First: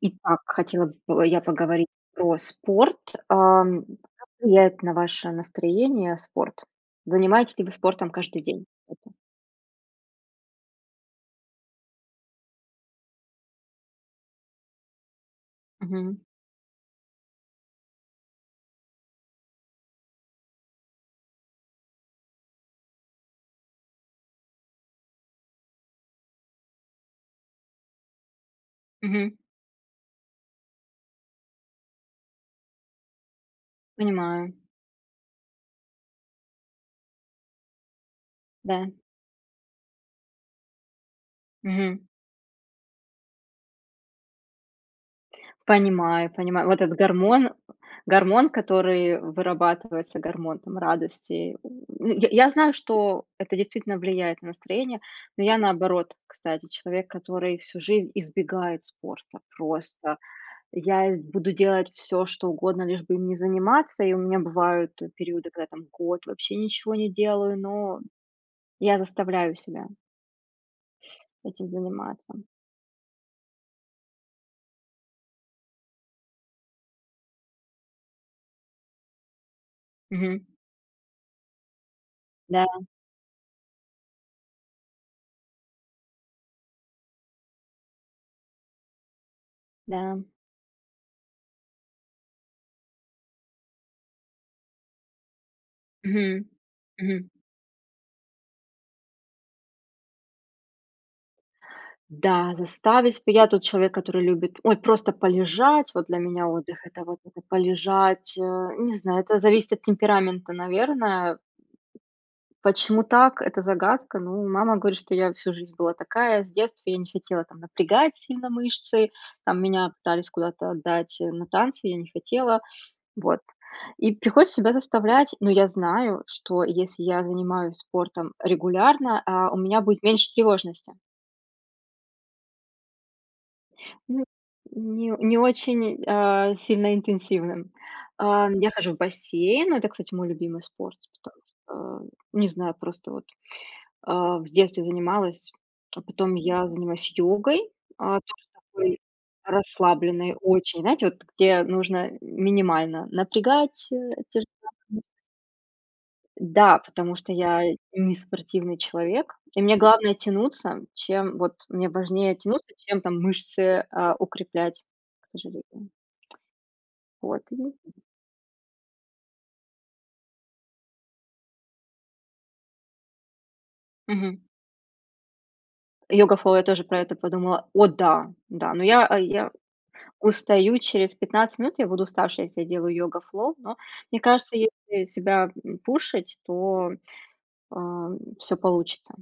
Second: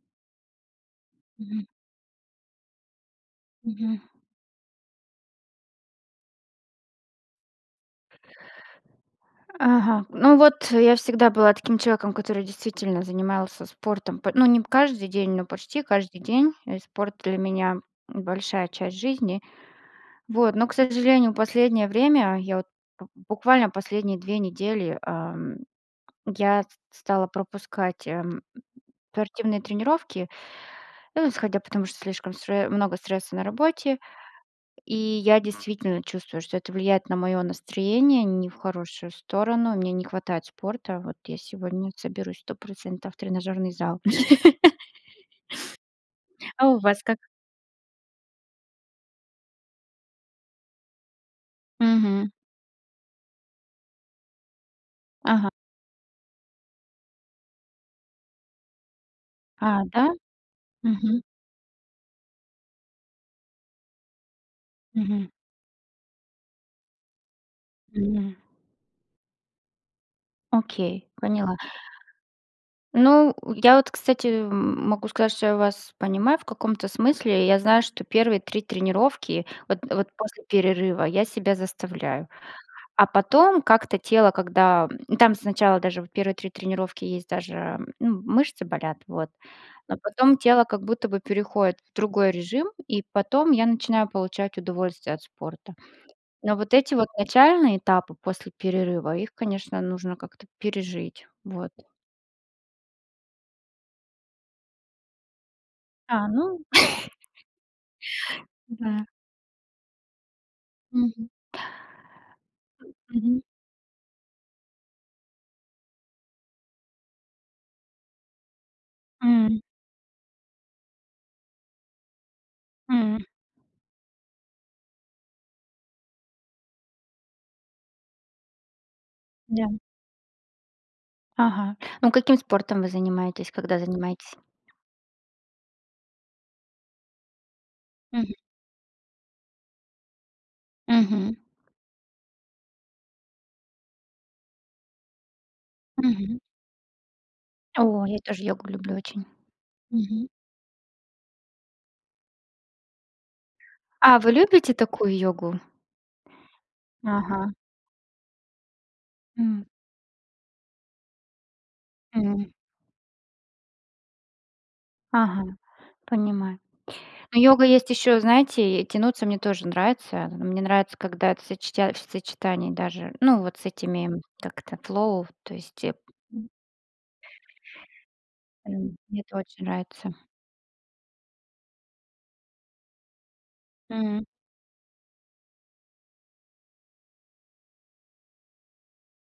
Итак, хотела бы я Мгм. поговорить про спорт. А, как Мгм. влияет на ваше настроение спорт? Занимаетесь ли вы спортом каждый день? Ага, ну, вот, я всегда была таким человеком, который действительно занимался спортом, по ну, не п каждый день, но почти Мгм. каждый день, и спорт для меня- большая часть жизни. Вот, но, к сожалению, последнее время, я, вот, б буквально последние 2 недели, э, я стала пропускать, э, Мгм. спортивные тренировки, ну, исходя, потому что слишком стре много стресса на работе. Понимаю. И я действительно чувствую, что это влияет на моё настроение, не в Да. хорошую сторону, мне не хватает спорта. Вот, я сегодня Мгм. соберусь 100 % в тренажёрный зал. Понимаю, понимаю, А у вот этот вас как? гормон, гормон, который вырабатывается, гормон, там, радости. Мгм. Й я знаю, что это действительно влияет на настроение, но Ага. я наоборот, кстати, человек, который всю жизнь избегает спорта. А, да? Просто, и я Мгм. буду делать всё, что угодно, лишь бы им не заниматься, и у меня бывают Мгм. периоды, когда, там, год вообще ничего не делаю, но Мгм. я заставляю себя Окей, поняла. этим заниматься. Ну, я вот, кстати, м могу сказать, что я вас понимаю, в каком-то смысле, я знаю, что первые 3 тренировки, вот вот Мгм. после перерыва, я себя заставляю. Да. А потом как-то тело, когда, там, сначала даже, вот, первые 3 тренировки есть даже, ну, мышцы болят, вот. Но Да. потом тело как будто бы переходит в другой режим, и потом я начинаю получать удовольствие от спорта. Мгм, Но вот эти вот мгм. начальные этапы после перерыва, их конечно нужно как-то пережить. Вот. Да, заставить, п я тот человек, который любит, ой, просто полежать, вот для А, меня ну. отдых- это, вот, это полежать, не Да. знаю, это зависит от темперамента, Мгм. наверное. Почему так- Мгм. это загадка. Ну, мама говорит, что я всю жизнь была такая, с детства я не хотела, там, напрягать сильно мышцы, М. там, меня пытались куда-то отдать, э, на танцы, я не хотела. М. Вот, и приходится себя заставлять, но я знаю, что если я занимаюсь спортом регулярно, а, у Да. меня будет меньше тревожности. Ага. Ну каким спортом вы занимаетесь, когда М, занимаетесь? не не очень, а, сильно интенсивным. Мгм. А, я хожу в бассейн, ну это, кстати, мой любимый спорт, Мгм. потом что. Не знаю, просто вот, а, в детстве занималась, а потом Мгм. я занимаюсь йогой, О, я а, тоже тоже йогу люблю такой очень. Мгм. расслабленной очень, знаете, вот где нужно минимально напрягать, э, А, вы те же самые любите мышцы. такую йогу? Да, потому что Ага. я не спортивный человек, и М. мне главное тянуться. Чем, вот, мне важнее М. тянуться, чем, там, мышцы, а, укреплять, к Ага. сожалению. Понимаю. Ну Вот, йога или есть ещё, знаете, тянуться мне тоже нравится. Мне нравится, когда это в сочетя в сочетании даже, ну, вот с этими, Мгм. как это flow, то есть, м. "Йога-флоу", я тоже про это подумала, о да, да, но М, я мне это я очень нравится. устаю через 15 минут, я буду уставшей, если я делаю "йога-флоу", но мне М. кажется, если себя, м, пушить, то, а, всё получится,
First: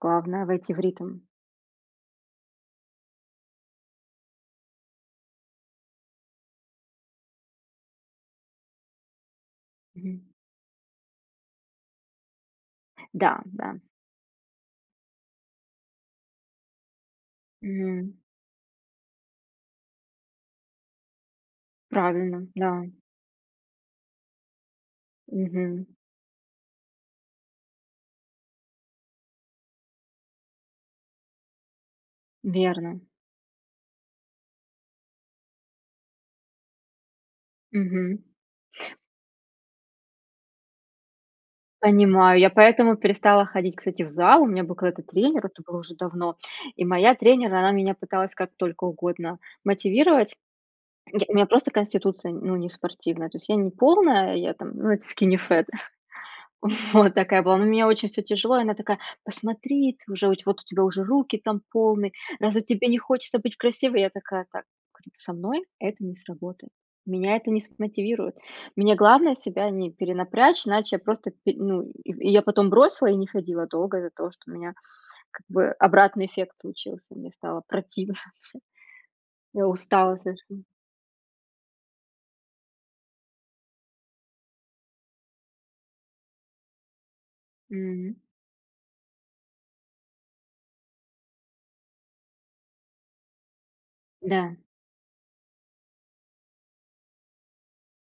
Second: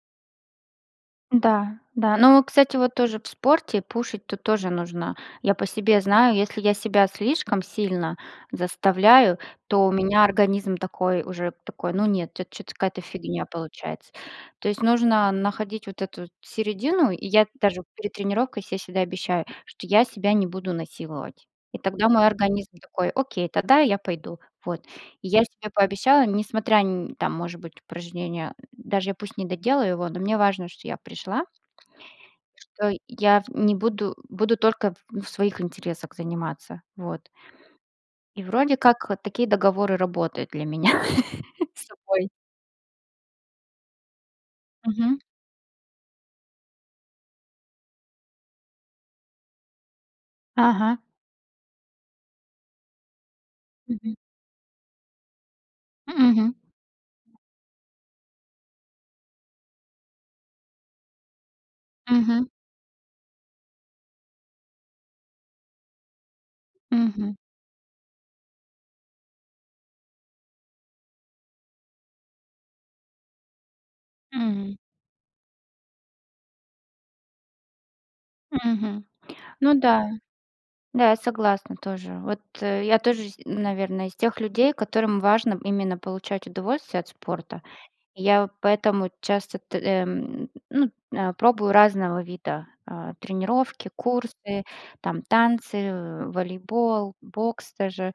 главное войти в ритм. Да, да, но, кстати, вот тоже в спорте, пушить тут тоже нужно. Я по себе знаю, если я себя слишком сильно заставляю, то у Мгм. меня организм такой уже, такой: ну нет, это чё-то какая-то Да, фигня да. получается. То есть нужно находить вот эту, вот, середину, и я даже Мгм. перед тренировкой се всегда обещаю, что я себя не буду насиловать, и тогда мой Правильно, организм да. такой: "Окей, тогда я пойду",- вот. И я себе Мгм. пообещала, несмотря нь там, может быть, упражнение, даже я пусть не доделаю его, но мне важно, что я пришла. Что Верно. я в не буду буду только в своих интересах заниматься. Вот. Мгм. И вроде как такие договоры работают для меня с собой. Понимаю, я поэтому перестала ходить, кстати, в зал, у меня был когда-то Мгм. тренер, это был уже давно, и моя тренер, она меня пыталась как только угодно мотивировать. Ага. Й у меня просто конституция, ну, не спортивная, то есть я не Мгм. полная, я там, ну это "скини фэт". М, мгм. Вот такая была, но у меня очень всё тяжело, и она такая: "Посмотри, т вот у тебя уже руки, там, полные, Мгм. разве тебе не хочется быть красивой?" Я такая: "Так,- говорю,- со мной это не сработает, Мгм. меня это не смотивирует, мне главное себя не перенапрячь, иначе я просто пи",- ну, и я потом бросила и не ходила долго из-за того, что у меня, М. как бы, обратный эффект случился, мне стало противно всё. Мгм, Я ну да, устала, скажем. да, я согласна тоже. Вот я тоже, с наверно, из тех людей, которым важно именно получать удовольствие от спорта. М. Я поэтому часто т э, ну, э, пробую разного вида, а, тренировки, Да. курсы, там, танцы, э, волейбол, бокс даже,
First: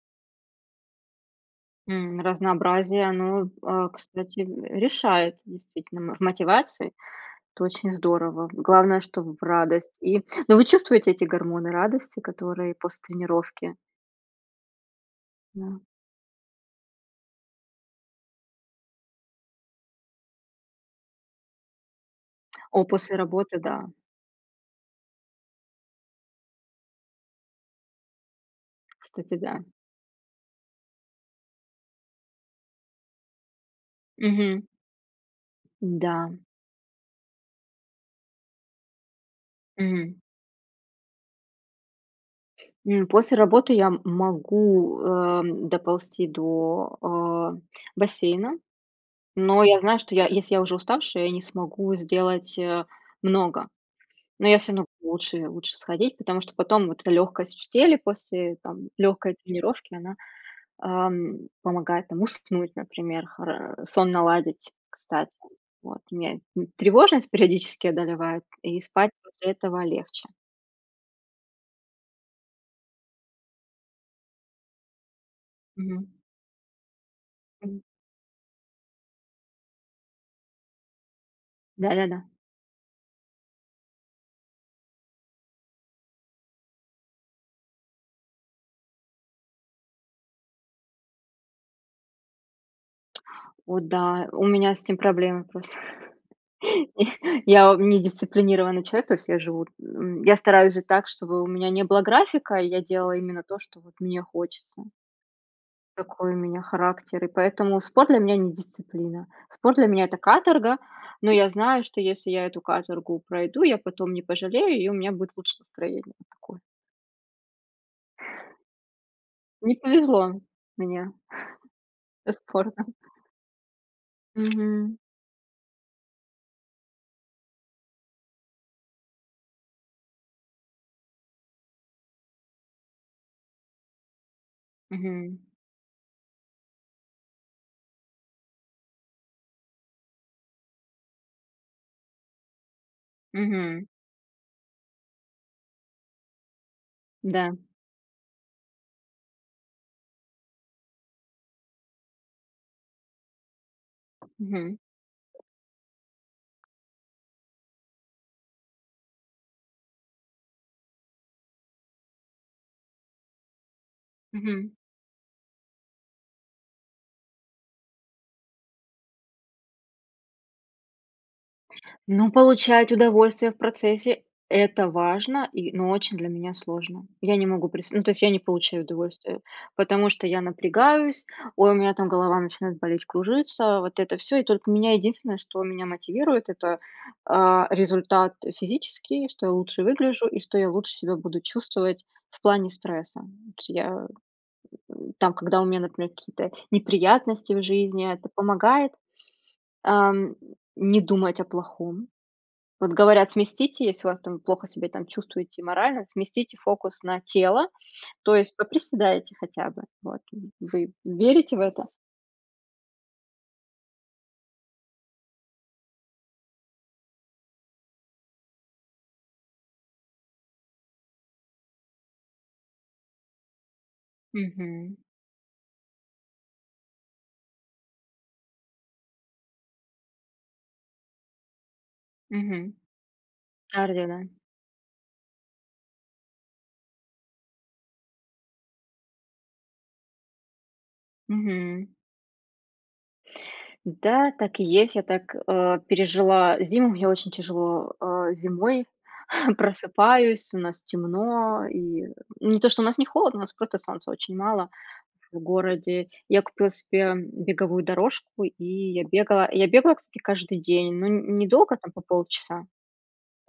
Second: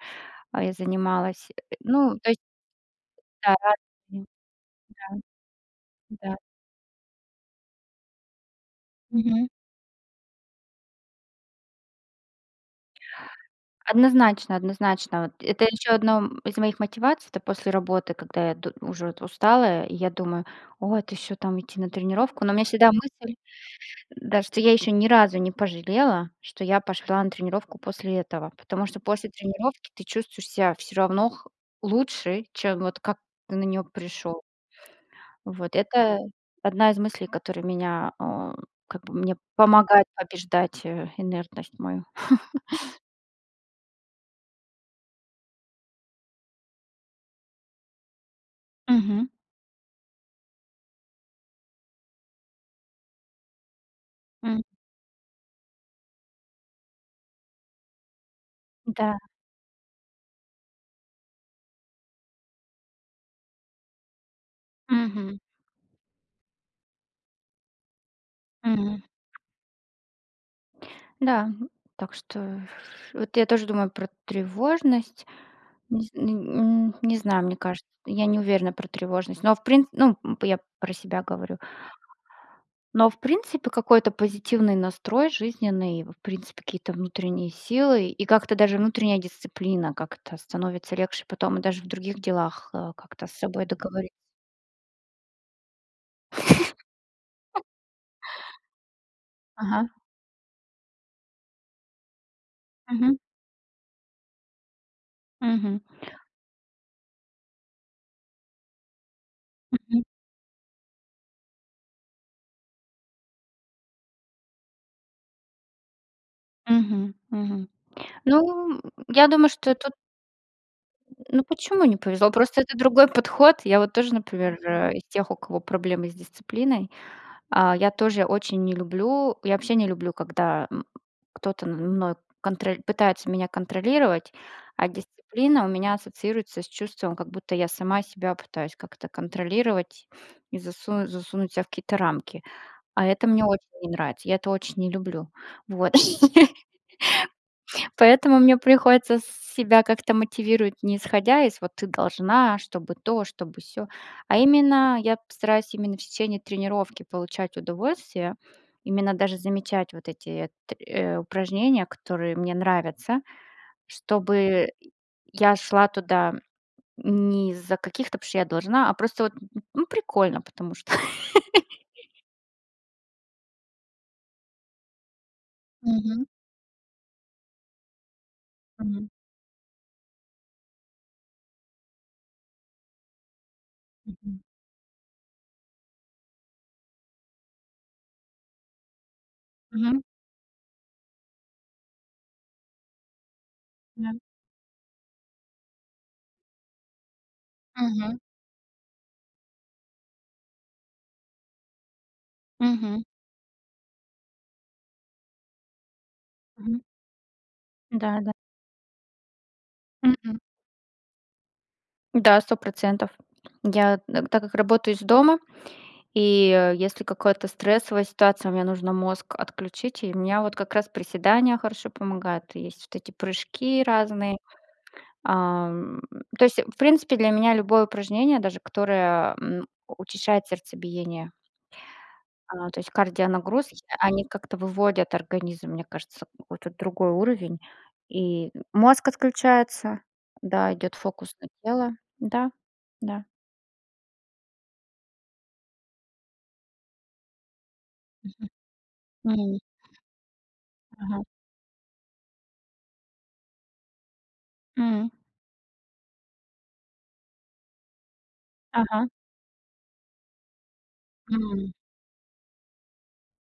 а, я занималась, ну М, то есть. разнообразие оно, Да, а, мгм, кстати, э, решает, действительно. В да, да. мотивации это очень здорово, главное, чтоб в Мгм. радость и ну вы чувствуете эти гормоны радости, которые после тренировки? Однозначно, однозначно, вот это Да. ещё одно, м, из моих мотиваций, это после работы, когда я д уже устала, и я думаю: "О, это ещё там идти на тренировку?" Но у меня О, всегда после мысль, работы да. да что я ещё ни разу не пожалела, что я пошла на тренировку после этого. Потому что после Кстати, да. тренировки ты чувствуешь ся всё равно х лучше, чем, вот, как ты на неё пришел. Мгм. Вот, это Да. одна из мыслей, который меня, э, как бы, мне помогает Мгм. побеждать инертность мою. М, после работы я, м, могу, э, доползти до, э, бассейна, Мгм. но я знаю, что я я, если я уже уставшая, я не смогу сделать, э, много, но я М. всё равно лучше лучше сходить, потому что потом вот эта лёгкость в теле после, там, Да. лёгкой тренировки, она, а, помогает, там, уснуть, например, хора сон наладить, кстати, Мгм. вот, меня т тревожность периодически одолевает, и М. спать после этого легче. Да, так что, вот, я тоже думаю про тревожность. Мгм. Низ н м, не знаю, мне Мгм. кажется, я не уверена про тревожность, но в прин ну, м, я про себя говорю. Да, да, да. Но в принципе какой-то позитивный настрой, жизненный, в принципе какие-то внутренние силы. И как-то даже внутренняя дисциплина, как-то становится легче потом, даже в других делах, а, как-то с собой О договори да, у меня с этим проблемы просто, я я ом не дисциплинированный человек, то есть я живу, Ага. м, я стараюсь жить так, чтобы у меня не было графика, и я Мгм. делаю именно то, что, вот, мне хочется. Мгм. Такой у меня характер, и поэтому спорт для меня не дисциплина, спорт для Мгм. меня это каторга, но я знаю, что если я эту каторгу пройду, я потом не пожалею, и у меня будет лучше настроение, такое. Мгм, мгм. Ну, я думаю, что Не тут. повезло мне Ну почему не повезло? со Просто это спортом. другой подход. Я, вот, тоже, например, Мгм. из тех, у кого проблемы с дисциплиной, а, я тоже очень не люблю. Я вообще не люблю, м, когда кто-то мной конроль пытается меня контролировать. А Мгм. дисциплина у меня ассоциируется с чувством, как будто я сама себя пытаюсь как-то контролировать и засунуть засунуть ся в какие-то рамки, а это мне очень Мгм. не нравится, я это очень не люблю. Вот, Да. поэтому мне приходится с себя как-то мотивировать. Не исходя из, вот, ты должна, чтобы то, чтобы сё. А Мгм. именно я постараюсь именно в течение тренировки получать удовольствие, именно даже замечать вот эти т э, упражнения, которые мне нравятся. Чтобы Мгм. я шла туда не из-за каких-то "потому что я должна", а просто, вот, ну прикольно потому что. Ну, получать удовольствие в процессе- это важно, и, ну, очень Мгм. для меня сложно. Я не могу, прис ну, то есть я не получаю Мгм. удовольствие. Потому что я напрягаюсь, ой, у меня, там, голова начинает болеть, кружиться. Вот это всё, Мгм. и только меня единственное, что меня мотивирует это, а, результат физический, что я лучше Мгм. выгляжу, и что я лучше себя буду чувствовать в плане стресса. Вот я, Да. м, там когда у меня, например, какие-то неприятности в жизни, Мгм. это помогает, а, м, не думать о плохом. Вот Мгм. говорят сместите, если у вас, там, вы плохо себя там чувствуете морально, сместите Мгм. фокус на тело, Да, да. то есть поприседайте хотя бы. Вот М-м. вы верите в это? Да, 100 %. Я, так как работаю из дома, и если какая-то стрессовая ситуация, мне нужно мозг отключить, и меня, вот, как раз приседания хорошо помогают, есть вот эти прыжки разные. Мгм. Ам, то есть в принципе для меня любое упражнение, даже которое, м, учащает сердцебиение. А, Мгм, то есть кардионагрузки, кардио, они да. как-то выводят организм, мне кажется, какой-то другой уровень, и мозг отключается, да. Идёт фокус на Мгм. тело, да, да. Да, так и есть, я так, э, пережила зиму, мне очень тяжело, а, Мгм, зимой, м. просыпаюсь, у нас Ага. темно, и, не то что у нас не холодно, у нас просто солнца очень мало М. в городе. Я купила себе беговую дорожку, и я Ага. бегала, я бегала, кстати, каждый день, но н М. недолго, там, по полчаса.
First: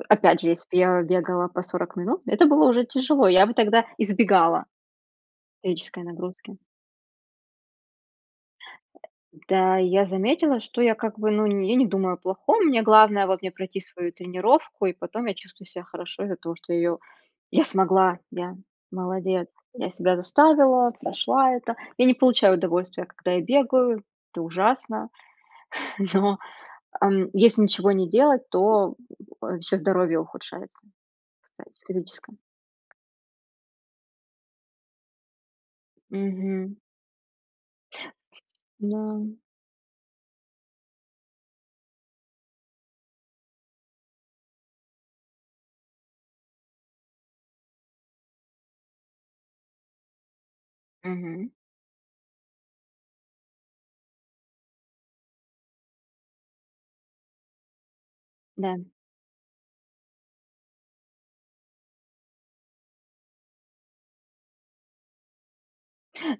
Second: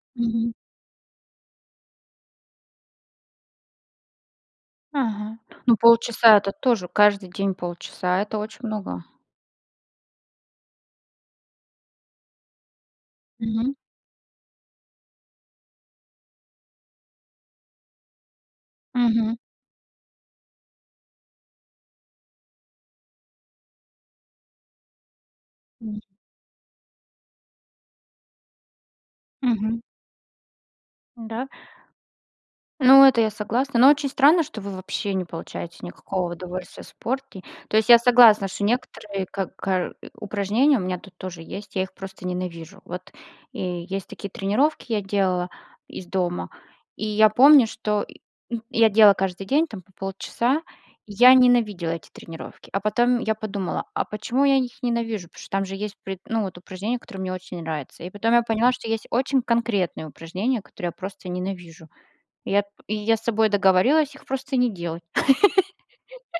Опять же, Мгм. если б я бегала по 40 минут, это было уже тяжело, я бы тогда избегала Ага, ну физической полчаса это нагрузки. тоже, каждый день полчаса это очень много. Да, я заметила, что я, как бы, ну, я не думаю о плохом, мне главное, вот, мне Мгм. пройти свою тренировку и потом я чувствую себя хорошо из-за того её, я смогла, я Мгм. молодец, я себя заставила, прошла это. Я не получаю удовольствия, когда я бегаю, это ужасно. М. Но, а, если ничего не делать, то ещё Мгм. здоровье ухудшается, Да? кстати, физическое. Ну это я согласна, но очень странно, что вы вообще не получаете никакого Мгм. удовольствия в спорте. То есть я согласна, что некоторые Да. как кар упражнения у меня, тут тоже есть, я их просто ненавижу. Вот, и есть такие тренировки, я делала из дома, и я помню, что й я делала каждый день, там, по полчаса, и я Мгм. ненавидела эти тренировки. А потом я подумала: "А почему я их ненавижу?" Потому что, там же есть при ну, вот, упражнения, которые мне очень нравятся. И потом я поняла, Да. что есть очень конкретные упражнения, которые я просто ненавижу, и я т и я с собой договорилась их просто не делать.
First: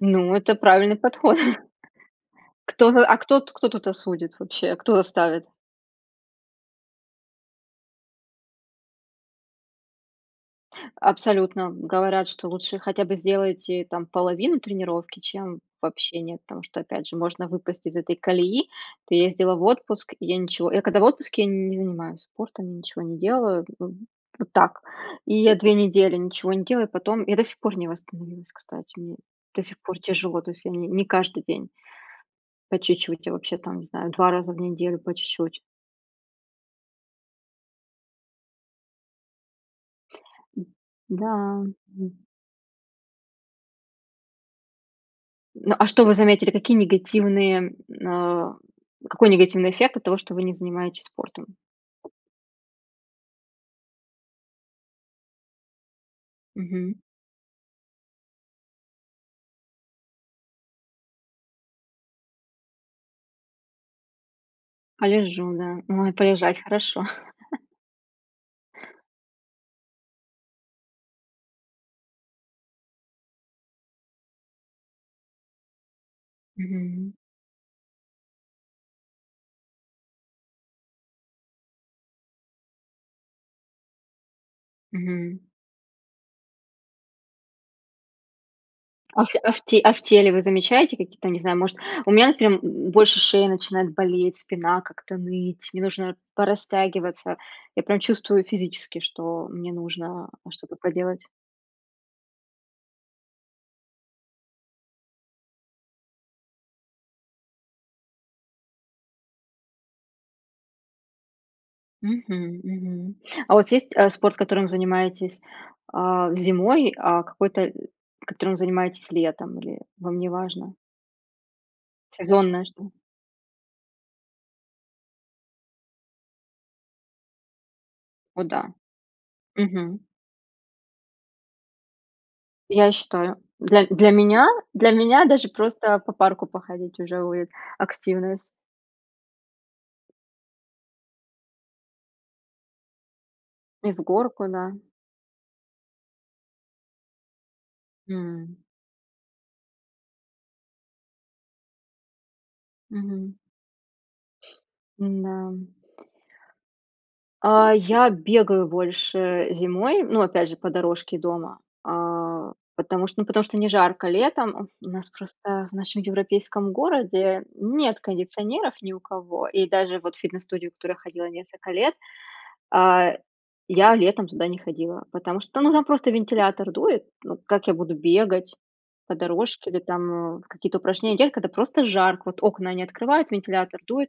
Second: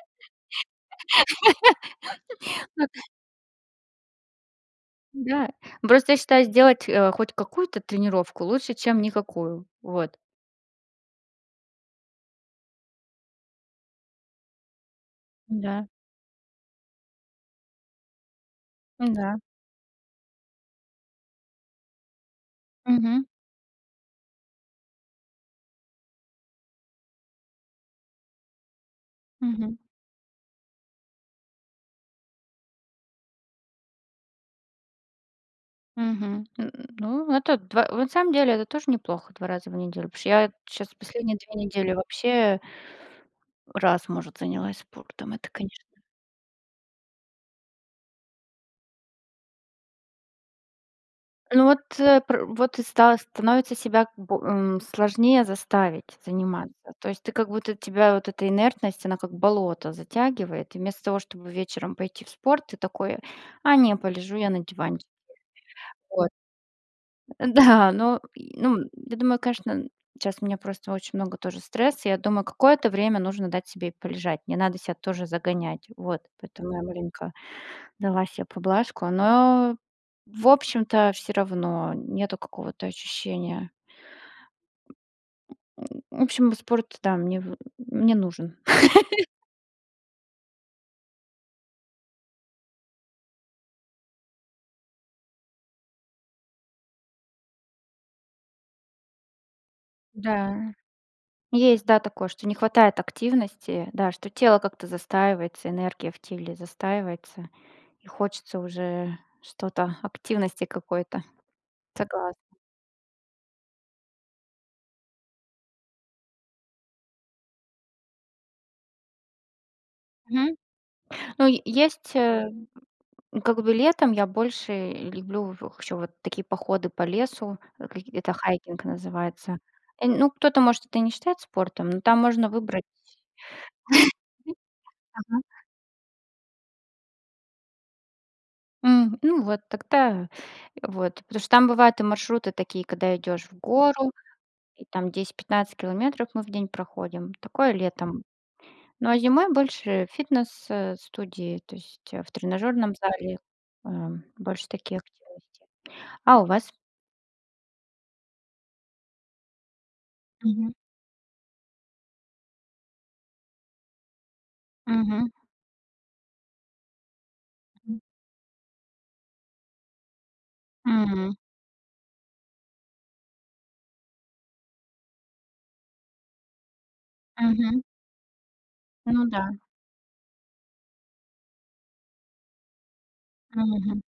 Ну, это правильный подход. Кто за, а кто тут кто тут осудит вообще, кто заставит? Да, просто я считаю сделать, э, хоть какую-то тренировку- лучше, чем никакую. Вот. Абсолютно! Говорят, что лучше хотя бы сделайте, там, половину тренировки, чем Да. вообще нет, потому что, опять же, можно выпасть из этой колеи, М, ты да. ездила в отпуск, и я ничего я когда в отпуске, я не занимаюсь спортом, ничего не Мгм. делаю, в вот так. И я 2 недели ничего не делаю, потом я до сих пор не восстановилась, кстати, мне до Мгм. сих пор тяжело, то есть я ни не каждый день. По чуть-чуть, я вообще, там, не знаю, 2 раза в неделю по чуть-чуть. Мгм, н ну это 2. Вот на самом деле это тоже неплохо, 2 раза в неделю, потому что я щас Да, последние 2 недели м. вообще раз, может, занялась спортом, это Ну, а конечно что вы заметили, какие негативные, а, какой негативный эффект от того, что вы не занимаетесь спортом? Ну, вот, э, пр вот и стало становится себя б э, сложнее заставить заниматься, Мгм. то есть ты как будто, тебя вот эта инертность, она как болото затягивает. И вместо того, чтобы вечером пойти в спорт, ты такой: "А, не, полежу я на диванчике". Полежу, да, ой Вот. полежать хорошо. Да но й ну, я думаю, конечно, щас у меня просто очень много тоже стресса, я думаю, какое-то время нужно дать себе и полежать, не надо ся тоже загонять. Вот, поэтому я Мгм. маленько, дала се поблажку, но в общем-то всё равно, нету какого-то ощущения. Мгм. В общем, спорт, да, мне в, м, мне нужен. А ф а в те а в теле вы замечаете какие-то, не знаю, может. У меня, например, больше шея начинает болеть, спина как-то ныть, мне нужно порастягиваться, я прям чувствую физически, что мне нужно Да, что-то поделать. есть, да, такое, что не хватает активности, да что тело как-то застаивается, энергия в теле застаивается, и хочется уже что-то, активности какой-то. Согласна. Мгм, мгм. А у вас есть, э, спорт, которым занимаетесь, а, зимой, а какой-то, которым занимаетесь летом, или вам не Мгм, важно? ну есть, э, Сезонное что-то. как бы летом, я больше люблю в ещё вот такие походы по лесу, в это О да, хайкинг называется. мгм. Э, н ну кто-то может это не считает спортом, но там можно выбрать. Я считаю, для для меня, для меня Ага. даже просто по парку походить, уже будет активность. М, ну вот, тогда, вот, потому что там бывают и маршруты такие, когда идешь в И в гору, горку, да. и там 10-15 километров мы в день проходим, такое летом. М. Ну а зимой больше фитнес, э, студии, то есть, э, в тренажерном Мгм. зале, э, больше таких Н-да. активностей. А у вас? А, я бегаю больше зимой, ну опять же, по Мгм. дорожке дома, а, потому что, ну, потому что не жарко летом, у нас Мгм. просто в нашем европейском городе нет М. кондиционеров ни у кого, и даже, вот, в фитнес-студию, в которую я ходила М. несколько лет. А, я летом туда не ходила, потому что та ну, там просто вентилятор дует, ну как я Мгм. буду бегать по Ну да. дорожке или там, э, в какие-то упражнения делать, когда просто жарко, вот окна они открывают, вентилятор Мгм. дует,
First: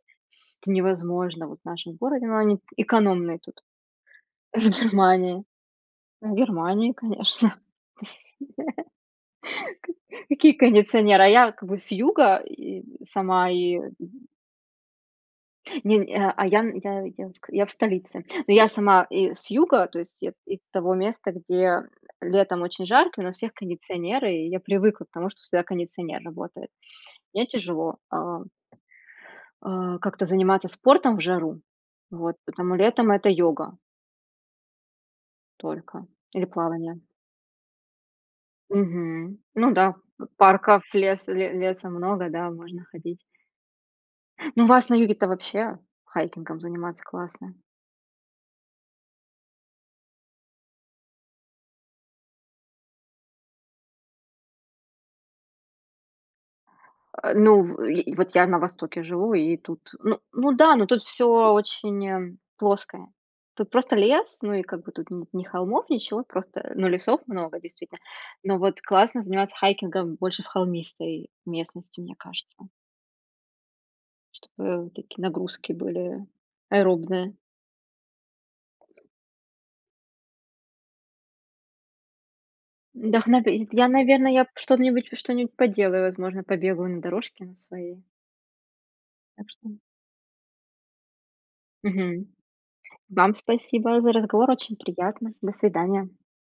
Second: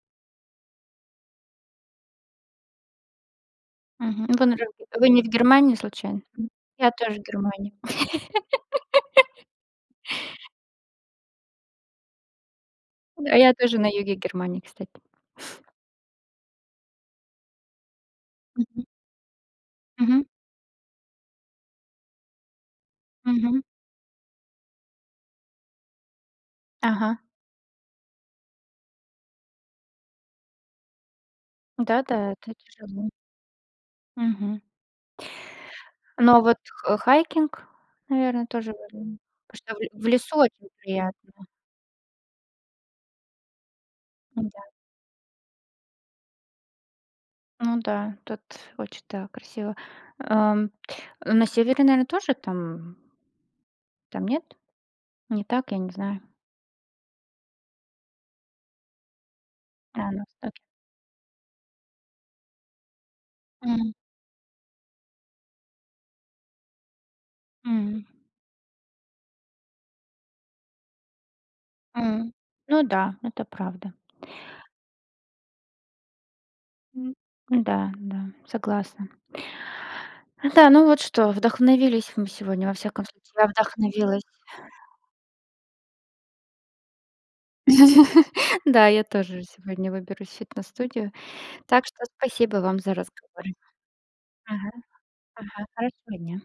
это невозможно вот в нашем городе, но они т экономные тут, Мгм. Ну вы в наверно где-то, вы не в Германии, Германии случайно? в М, я Германии тоже в конечно. Германии. К какие кондиционеры, а я как бы с юга и А сама, я и тоже на юге Германии, кстати. Нень а а, я нь я я к, я в столице, ну я Мгм. сама из юга, то есть Мгм. я из того места, где летом очень жарко, но у всех Мгм. кондиционеры, и я привыкла к тому, что всегда кондиционер работает. Ага. Мне тяжело, а. А, как-то заниматься спортом в жару, Да, да, вот, это потому тяжело. летом это йога Мгм. только. Но Или вот х плавание. хайкинг, наверно тоже верно, Мгм, ну потому да, что в в п лесу очень парков, леса приятно. ле леса много, да можно ходить. М, Ну у да. вас на юге-то вообще, хайкингом заниматься классно. Ну да, тут очень, да, красиво. А, на севере наверно тоже там Там нет? Не так, я не знаю. Э, ну в, и, вот, я на востоке живу, и тут, Да, у ну нас так. ну да, ну тут всё очень плоское. Тут М. просто лес, ну, и как бы тут нет ни холмов, ничего, просто, ну, лесов много действительно. М. Но, вот, классно заниматься хайкингом больше в холмистой местности, мне М, кажется. ну да, ну это правда. Чтобы, такие, нагрузки были, аэробные. Да, да, согласна. Да, ну вот что, вдохновились мы сегодня, во всяком Да, случае, я наве я вдохновилась. наверно, я б что-нибудь, что-нибудь поделаю, возможно побегаю на дорожке на своей. Да, я тоже Так что. сегодня выберусь в фитнес-студию, так что Мгм, спасибо вам за вам разговор. спасибо за разговор, Ага, очень приятно. До ага, свидания! хорошего дня.